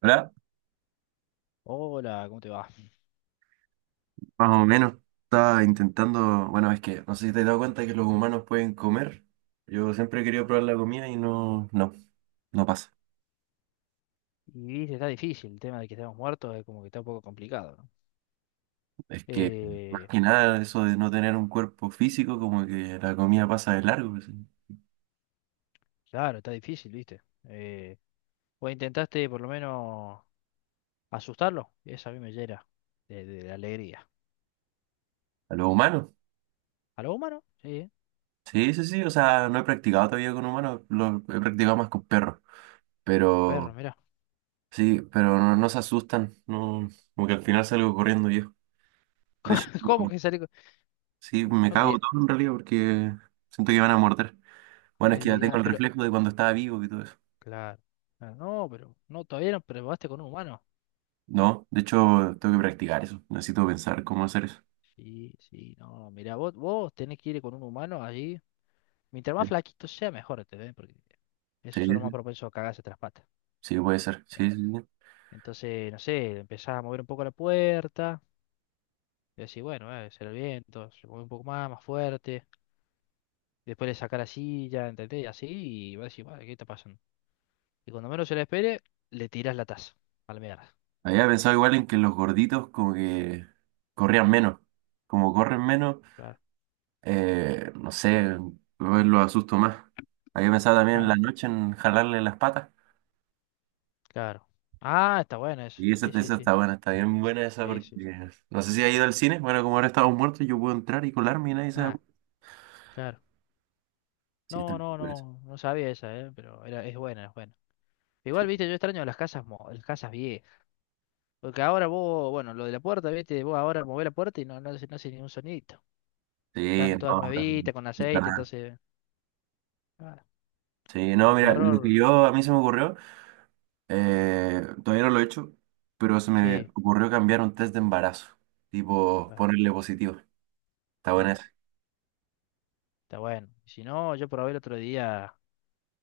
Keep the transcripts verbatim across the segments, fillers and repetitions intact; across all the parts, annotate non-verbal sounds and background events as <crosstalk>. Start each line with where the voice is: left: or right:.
right: ¿Verdad?
left: Hola, ¿cómo te va?
right: Más o menos. Estaba intentando, bueno, es que no sé si te has dado cuenta que los humanos pueden comer. Yo siempre he querido probar la comida y no, no, no pasa.
left: Y viste, está difícil el tema de que estamos muertos, es como que está un poco complicado, ¿no?
right: Es que más
left: Eh,
right: que nada eso de no tener un cuerpo físico, como que la comida pasa de largo. Pues, sí.
left: claro, está difícil, viste. Eh, vos intentaste por lo menos asustarlo, eso a mí me llena de, de- de alegría.
right: A los humanos.
left: ¿A lo humano? Sí, ¿eh?
right: Sí, sí, sí. O sea, no he practicado todavía con humanos, lo he practicado más con perros.
left: Perro,
right: Pero
left: mirá. <laughs>
right: sí, pero no, no se asustan. No, como que al final salgo corriendo yo. De
left: ¿Cómo
right: hecho,
left: cómo
right: no-
left: que salió? con-
right: sí, me
left: No me
right: cago
left: diga,
right: todo en realidad porque siento que van a morder.
left: no
right: Bueno,
left: me
right: es que ya tengo
left: diga,
right: el
left: pero.
right: reflejo de cuando estaba vivo y todo eso.
left: Claro, claro, no, pero no, todavía no probaste con un humano.
right: No, de hecho, tengo que practicar eso. Necesito pensar cómo hacer eso.
left: Sí, sí, no, mirá, vos, vos tenés que ir con un humano allí. Mientras más flaquito sea, mejor, ¿entendés? Porque
right: Sí,
left: eso es lo más
right: sí,
left: propenso a cagarse tras patas.
right: sí, puede ser. Sí, sí, sí.
left: Entonces, no sé, empezaba a mover un poco la puerta. Y así, bueno, eh, será el viento, se mueve un poco más, más fuerte. Después le saca la silla, ¿entendés? Y así, y va a decir, "Bueno, ¿qué está pasando?" Y cuando menos se la espere, le tirás la taza. A la mierda.
right: Había pensado igual en que los gorditos como que corrían menos. Como corren menos,
left: Claro,
right: eh, no sé, lo lo asusto más. Había pensado también en la
left: claro,
right: noche en jalarle las patas.
left: claro. Ah, está bueno eso.
right: Y esa,
left: Sí, sí,
right: esa
left: sí.
right: está buena, está bien buena esa
left: Sí,
right: porque
left: sí, sí.
right: no sé si ha ido al cine. Bueno, como ahora estamos muertos, yo puedo entrar y colarme y nadie se da
left: Ah,
right: cuenta.
left: claro.
right: Sí, está
left: No,
right: bien.
left: no,
right: buena esa.
left: no, no sabía esa, ¿eh? Pero era, es buena, es buena.
right: Sí.
left: Igual, viste, yo extraño las casas, mo- las casas viejas. Porque ahora vos, bueno, lo de la puerta, viste, vos ahora movés la puerta y no, no, hace no hace ningún sonidito.
right: Sí,
left: Están todas
right: no, no,
left: nuevitas, con
right: no.
left: aceite,
right: No.
left: entonces, ah,
right: Sí, no,
left: el
right: mira, lo que
left: terror,
right: yo a mí se me ocurrió, eh, todavía no lo he hecho, pero se me
left: sí,
right: ocurrió cambiar un test de embarazo, tipo
left: claro,
right: ponerle positivo. Está buena
left: claro,
right: esa,
left: está bueno. Si no, yo probé el otro día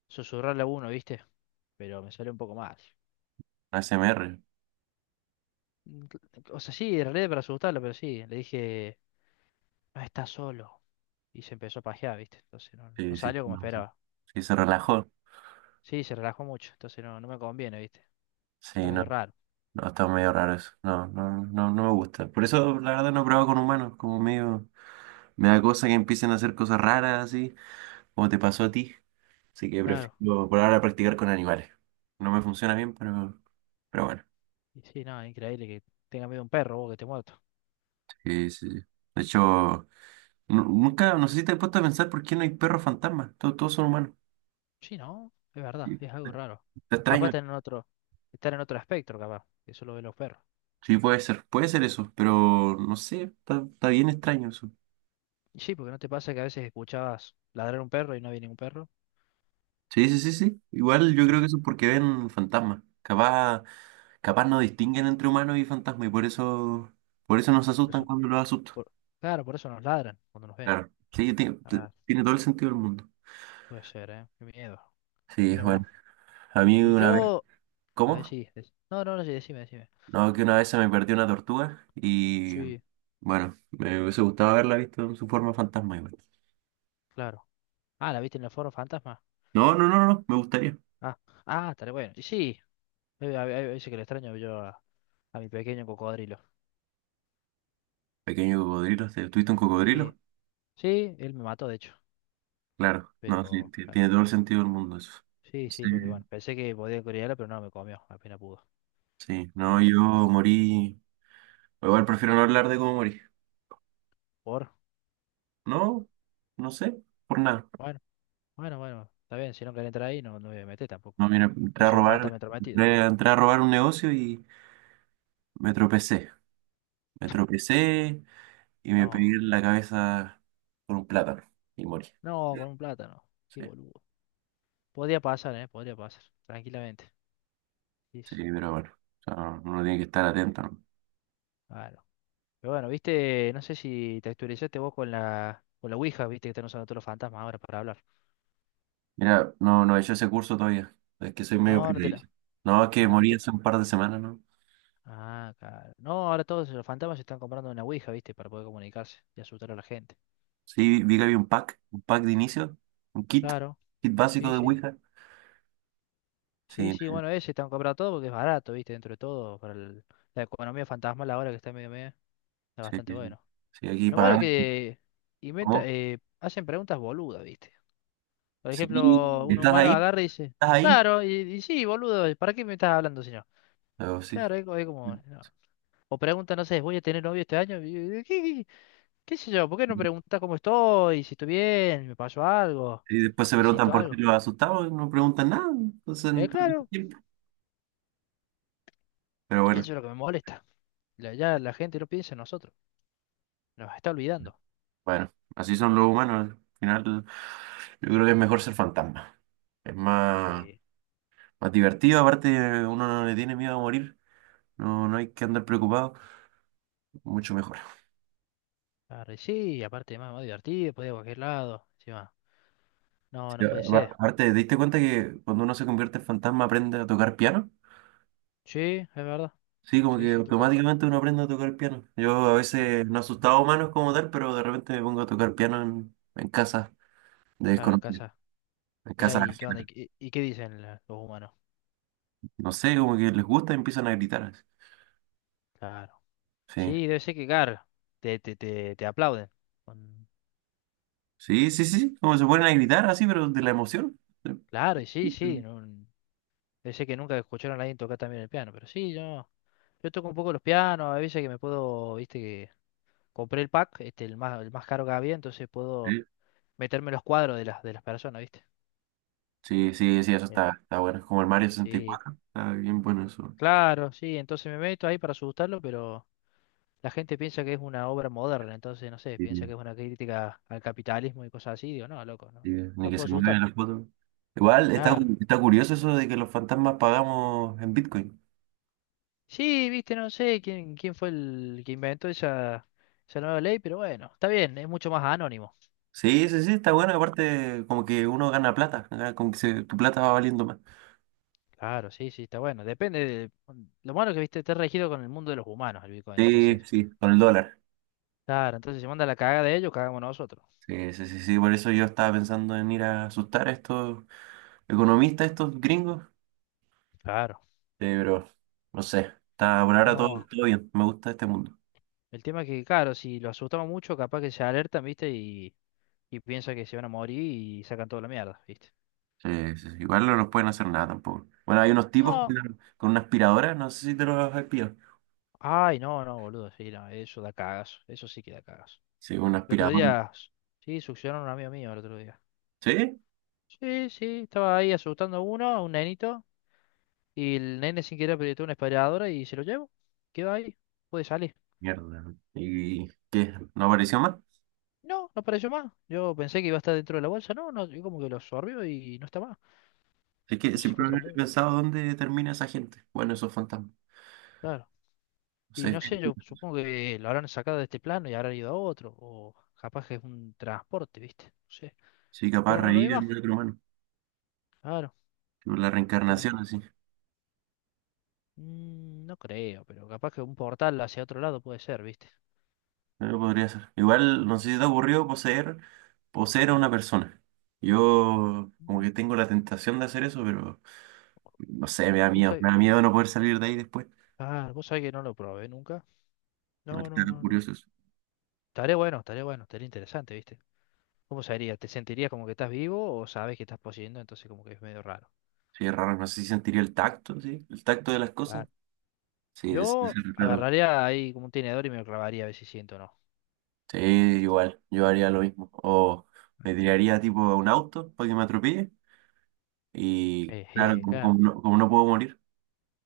left: susurrarle a uno, ¿viste? Pero me salió un poco mal.
right: una S M R.
left: Mm, cl- O sea, sí, en realidad para asustarlo, pero sí, le dije, no estás solo. Y se empezó a pajear, ¿viste? Entonces no, no
right: Sí, sí,
left: salió como
right: no, sí.
left: esperaba.
right: Sí, se relajó.
left: Sí, se relajó mucho, entonces no, no me conviene, ¿viste? Está
right: Sí, no,
left: medio raro,
right: no, está medio raro eso. No, no, no, no me gusta. Por eso, la verdad, no he probado con humanos, como medio, me da cosa que empiecen a hacer cosas raras así, como te pasó a ti. Así que
left: claro.
right: prefiero por ahora practicar con animales. No me funciona bien, pero, pero bueno.
left: Y sí, no, increíble que tenga miedo a un perro, vos que te muerto.
right: Sí, sí, sí. De hecho. Nu- nunca, no sé si te has puesto a pensar por qué no hay perros fantasmas. Todos, todos son humanos.
left: Sí, ¿no? Es verdad,
right: Sí.
left: es algo raro.
right: Está
left: Capaz
right: extraño.
left: están en otro, estar en otro espectro, capaz, que solo ve los perros.
right: Sí, puede ser, puede ser eso, pero no sé, está, está bien extraño eso.
left: Y sí, porque no te pasa que a veces escuchabas ladrar un perro y no había ningún perro.
right: Sí, sí, sí, sí. Igual yo creo que
left: Entonces,
right: eso es porque ven fantasmas. Capaz, capaz no distinguen entre humanos y fantasmas y por eso, por eso nos
left: por
right: asustan
left: eso,
right: cuando los asustan.
left: por- claro, por eso nos ladran cuando nos ven.
right: Claro. Sí, tiene,
left: Ah,
right: tiene todo el sentido del mundo.
left: puede ser, ¿eh? Qué miedo.
right: Sí,
left: Mira vos.
right: bueno. A mí
left: Y
right: una vez.
left: yo, a ver
right: ¿Cómo?
left: si, dec- no, no, no, sí, decime, decime.
right: No, que una vez se me perdió una tortuga y
left: Sí,
right: bueno, me hubiese gustado haberla visto en su forma fantasma igual.
left: claro. Ah, ¿la viste en el foro fantasma?
right: No, no, no, no, no, me gustaría.
left: Ah, ah, estaré bueno. Y sí, eh, a, a- a veces que le extraño yo a, a mi pequeño cocodrilo.
right: Pequeño cocodrilo, ¿te- tuviste un
left: Sí,
right: cocodrilo?
left: sí, él me mató, de hecho,
right: Claro, no, sí,
left: pero...
right: ti-
left: claro.
right: tiene todo el sentido del mundo eso.
left: Sí, sí,
right: Sí,
left: porque bueno, pensé que podía corearla, pero no, me comió, apenas pudo.
right: sí, no,
left: Eh,
right: yo morí. Igual prefiero no hablar de cómo morí.
left: Por,
right: No, no sé, por nada.
left: bueno, bueno, bueno, está bien, si no quieren entrar ahí, no, no me voy a meter
right: No,
left: tampoco.
right: mira, entré
left: No
right: a
left: soy un
right: robar,
left: fantasma entrometido.
right: entré, entré a robar un negocio y me tropecé. Me tropecé y me
left: No,
right: pegué en la cabeza con un plátano y morí.
left: no, con un plátano, qué
right: Sí.
left: boludo. Podría pasar, eh, podría pasar, tranquilamente. Sí,
right: Sí,
left: sí,
right: pero bueno, o sea, uno tiene que estar atento, ¿no?
left: claro. Pero bueno, viste, no sé si te actualizaste vos con la, con la Ouija, viste que están usando todos los fantasmas ahora para hablar.
right: Mira, no, no he hecho ese curso todavía. Es que soy medio
left: No, no te la,
right: precavido. No, es que
left: ah, no
right: morí
left: te
right: hace un par de semanas, ¿no?
left: ah, claro. No, ahora todos los fantasmas se están comprando una Ouija, viste, para poder comunicarse y asustar a la gente.
right: Sí, vi que había un pack, un pack de inicio, un kit,
left: Claro,
right: kit básico
left: sí,
right: de
left: sí.
right: Ouija.
left: Sí,
right: Sí,
left: sí, bueno, ese están comprando todo porque es barato, viste, dentro de todo, para el- la economía fantasmal ahora que está medio medio, está
right: sí,
left: bastante
right: sí. Sí,
left: bueno.
right: sí, aquí
left: Lo malo
right: pagando.
left: que inventa,
right: ¿Cómo?
left: eh, hacen preguntas boludas, viste. Por
right: Sí,
left: ejemplo, un
right: ¿estás
left: humano
right: ahí?
left: agarra y dice,
right: ¿Estás ahí?
left: claro, y, y sí, boludo, ¿para qué me estás hablando si no?
right: Pero sí.
left: Claro, es, co- es como, no. O pregunta, no sé, ¿voy a tener novio este año? Y yo, ¿Qué, qué, qué sé yo? ¿Por qué no preguntas cómo estoy? Si estoy bien, me pasó algo,
right: Y después se preguntan
left: necesito
right: por qué
left: algo.
right: los asustados, no preguntan nada. Entonces, no
left: Eh,
right: pierden
left: claro,
right: tiempo. Pero bueno,
left: eso es lo que me molesta. La- ya la gente no piensa en nosotros, nos está olvidando.
right: bueno, así son los humanos. Al final, yo creo que es mejor ser fantasma. Es más.
left: Sí,
right: Más divertido, aparte uno no le tiene miedo a morir, no, no hay que andar preocupado, mucho mejor.
left: arre, sí, aparte más, más divertido, puede ir a cualquier lado, encima. No,
right: Sí,
left: no
right: a-
left: puede ser.
right: aparte, ¿te diste cuenta que cuando uno se convierte en fantasma aprende a tocar piano?
left: Sí, es verdad.
right: Sí, como
left: Sí,
right: que
left: sí, toca.
right: automáticamente uno aprende a tocar piano. Yo a
left: Eh,
right: veces no asustaba a humanos como tal, pero de repente me pongo a tocar piano en, en casa de
left: Claro, en
right: desconocidos,
left: casa.
right: en
left: Mirá,
right: casa
left: ¿y qué onda? ¿Y,
right: ajena.
left: qué y qué dicen la- los humanos?
right: No sé, como que les gusta y empiezan a gritar. así.
left: Claro.
right: Sí,
left: Sí, debe ser que, claro, te, te, te, te aplauden. Con-
right: sí, sí, sí, sí, como se ponen a gritar así, pero de la emoción. Sí.
left: Claro, y sí, sí. no- debe ser que nunca escucharon a alguien tocar también el piano, pero sí, yo, yo toco un poco los pianos, a veces que me puedo, viste, que compré el pack, este, el más, el más caro que había, entonces puedo
right: Sí,
left: meterme en los cuadros de las, de las personas, viste.
right: sí, sí, sí, eso
left: Bien.
right: está, está bueno. Es como el Mario
left: Sí.
right: sesenta y cuatro. Está bien bueno eso.
left: Claro, sí, entonces me meto ahí para asustarlo, pero la gente piensa que es una obra moderna, entonces no sé,
right: Sí,
left: piensa que es una crítica al capitalismo y cosas así, digo, no, loco,
right: sí,
left: no,
right: ni
left: no
right: que
left: puedo
right: se mueven
left: asustarlo.
right: las fotos. Igual está,
left: Claro.
right: está curioso eso de que los fantasmas pagamos en Bitcoin.
left: Sí, viste, no sé quién, quién fue el que inventó esa, esa nueva ley, pero bueno, está bien, es mucho más anónimo.
right: Sí, sí, sí, está bueno. Aparte, como que uno gana plata, gana como que se- tu plata va valiendo más.
left: Claro, sí, sí, está bueno. Depende de, lo malo es que viste, está regido con el mundo de los humanos el Bitcoin,
right: Sí,
left: entonces,
right: sí, con el dólar.
left: claro, entonces si se manda la cagada de ellos, cagamos nosotros.
right: Sí, sí, sí, sí. Por eso yo estaba pensando en ir a asustar a estos economistas, estos gringos. Sí,
left: Claro.
right: pero no sé. Está por ahora todo,
left: No,
right: todo bien. Me gusta este mundo.
left: el tema es que, claro, si lo asustamos mucho, capaz que se alertan, viste, y y piensa que se van a morir y sacan toda la mierda, ¿viste?
right: Eh, sí, sí, igual no nos pueden hacer nada tampoco. Bueno, hay unos tipos con,
left: No,
right: una con una aspiradora, no sé si te los has pillado.
left: ay, no, no, boludo, sí, no, eso da cagazo, eso sí que da cagazo.
right: Sí, una
left: El otro
right: aspiradora.
left: día, s- sí, succionaron a un amigo mío el otro día.
right: ¿Sí?
left: Sí, sí, estaba ahí asustando a uno, a un nenito, y el nene sin querer apretó una aspiradora y se lo llevo, quedó ahí, puede salir.
right: Mierda. ¿Y qué? ¿No apareció más?
left: No, no apareció más. Yo pensé que iba a estar dentro de la bolsa, no, no, yo como que lo absorbió y no está más.
right: Es que
left: No sé si fue a
right: siempre
left: otro
right: he
left: mundo.
right: pensado dónde termina esa gente. Bueno, esos fantasmas.
left: Claro.
right: No
left: Y
right: sé,
left: no sé, yo supongo que lo habrán sacado de este plano y habrán ido a otro, o capaz que es un transporte, ¿viste? No sé,
right: sí, capaz
left: pero no lo ve
right: reír
left: más,
right: en el otro humano.
left: claro,
right: Tipo, la
left: pero
right: reencarnación, así.
left: mm, no creo, pero capaz que un portal hacia otro lado puede ser, ¿viste?
right: Eh, podría ser. Igual, no sé si te ha ocurrido poseer, poseer a una persona. Yo como que
left: Mm,
right: tengo la tentación de hacer eso, pero no sé, me
left: vo-
right: da
left: Vos
right: miedo.
left: sabés,
right: Me da miedo no poder salir de ahí después.
left: ah, vos sabés que no lo probé nunca.
right: No,
left: No,
right: que
left: no,
right: tan
left: no, no.
right: curioso.
left: Estaría bueno, estaría bueno, estaría interesante, ¿viste? ¿Cómo sería? ¿Te sentirías como que estás vivo o sabes que estás poseyendo? Entonces como que es medio raro.
right: Sí, es raro, no sé si sentiría el tacto, sí, el tacto de las cosas.
left: Claro.
right: Sí, es, es
left: Yo
right: raro.
left: agarraría ahí como un tenedor y me lo clavaría a ver si siento o no,
right: Sí,
left: ¿viste? <laughs>
right: igual, yo haría lo mismo. O me tiraría tipo a un auto para que me atropelle. Y
left: Eh,
right: claro,
left: eh,
right: como, como
left: claro.
right: no, como no puedo morir.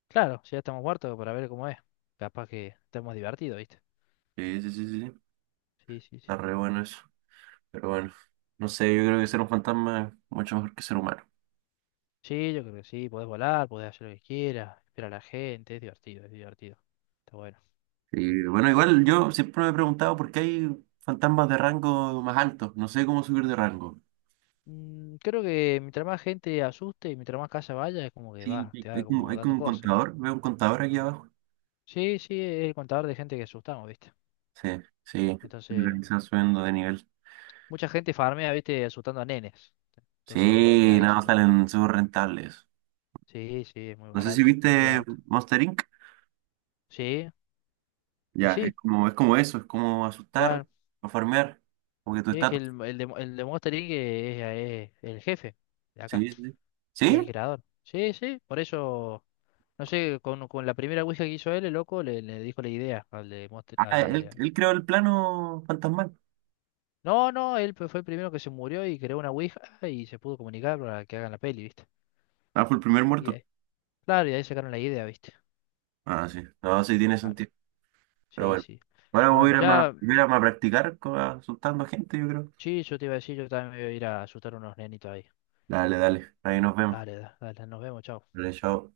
left: Claro, si ya estamos muertos para ver cómo es. Capaz que estamos divertidos, ¿viste?
right: Sí, sí, sí, sí, sí.
left: Sí, sí, sí.
right: Está re bueno eso. Pero bueno, no sé, yo creo que ser un fantasma es mucho mejor que ser humano.
left: Sí, yo creo que sí. Podés volar, podés hacer lo que quieras, esperar a la gente. Es divertido, es divertido. Está bueno.
right: Y bueno, igual yo siempre me he preguntado por qué hay fantasmas de rango más altos. No sé cómo subir de rango.
left: Mm, creo que mientras más gente asuste y mientras más casa vaya, es como que
right: Sí,
left: va,
right: hay,
left: te va
right: hay como,
left: como
right: hay como
left: dando
right: un
left: cosas, ¿viste?
right: contador, veo un contador aquí abajo.
left: Sí, sí, es el contador de gente que asustamos, ¿viste?
right: Sí, sí,
left: Entonces,
right: organizan subiendo de nivel.
left: mucha gente farmea, ¿viste? Asustando a nenes. Entonces, de
right: Sí,
left: ahí
right: nada,
left: sube.
right: salen súper rentables.
left: Sí, sí, es muy
right: No sé si
left: barato,
right: viste
left: es muy barato.
right: Monster inc.
left: Sí, y
right: Ya, es
left: sí,
right: como, es como eso, es como asustar
left: claro.
right: o farmear, porque que tu
left: Sí, que
right: estatus.
left: el, el de, el de Monster inc es, es el jefe de acá,
right: Sí, sí. ¿Sí?
left: es el
right: ¿Sí?
left: creador. Sí, sí, por eso, no sé, con, con la primera Ouija que hizo él, el loco le, le dijo la idea al de Monster, al
right: Ah, él,
left: de...
right: él creó el plano fantasmal.
left: No, no, él fue el primero que se murió y creó una Ouija y se pudo comunicar para que hagan la peli, ¿viste?
right: Ah, fue el primer
left: Y
right: muerto.
left: ahí- claro, y ahí sacaron la idea, ¿viste?
right: Ah, sí. No, sí tiene
left: Claro,
right: sentido. Pero
left: sí,
right: bueno.
left: sí.
right: Ahora
left: Pero
right: voy a
left: bueno,
right: ir a, ma-
left: ya,
right: voy a, ir a ma- practicar co- asustando a gente, yo creo.
left: sí, yo te iba a decir, yo también me voy a ir a asustar a unos nenitos ahí.
right: Dale, dale. Ahí nos vemos.
left: Dale, da- dale, nos vemos, chao.
right: Dale, chao.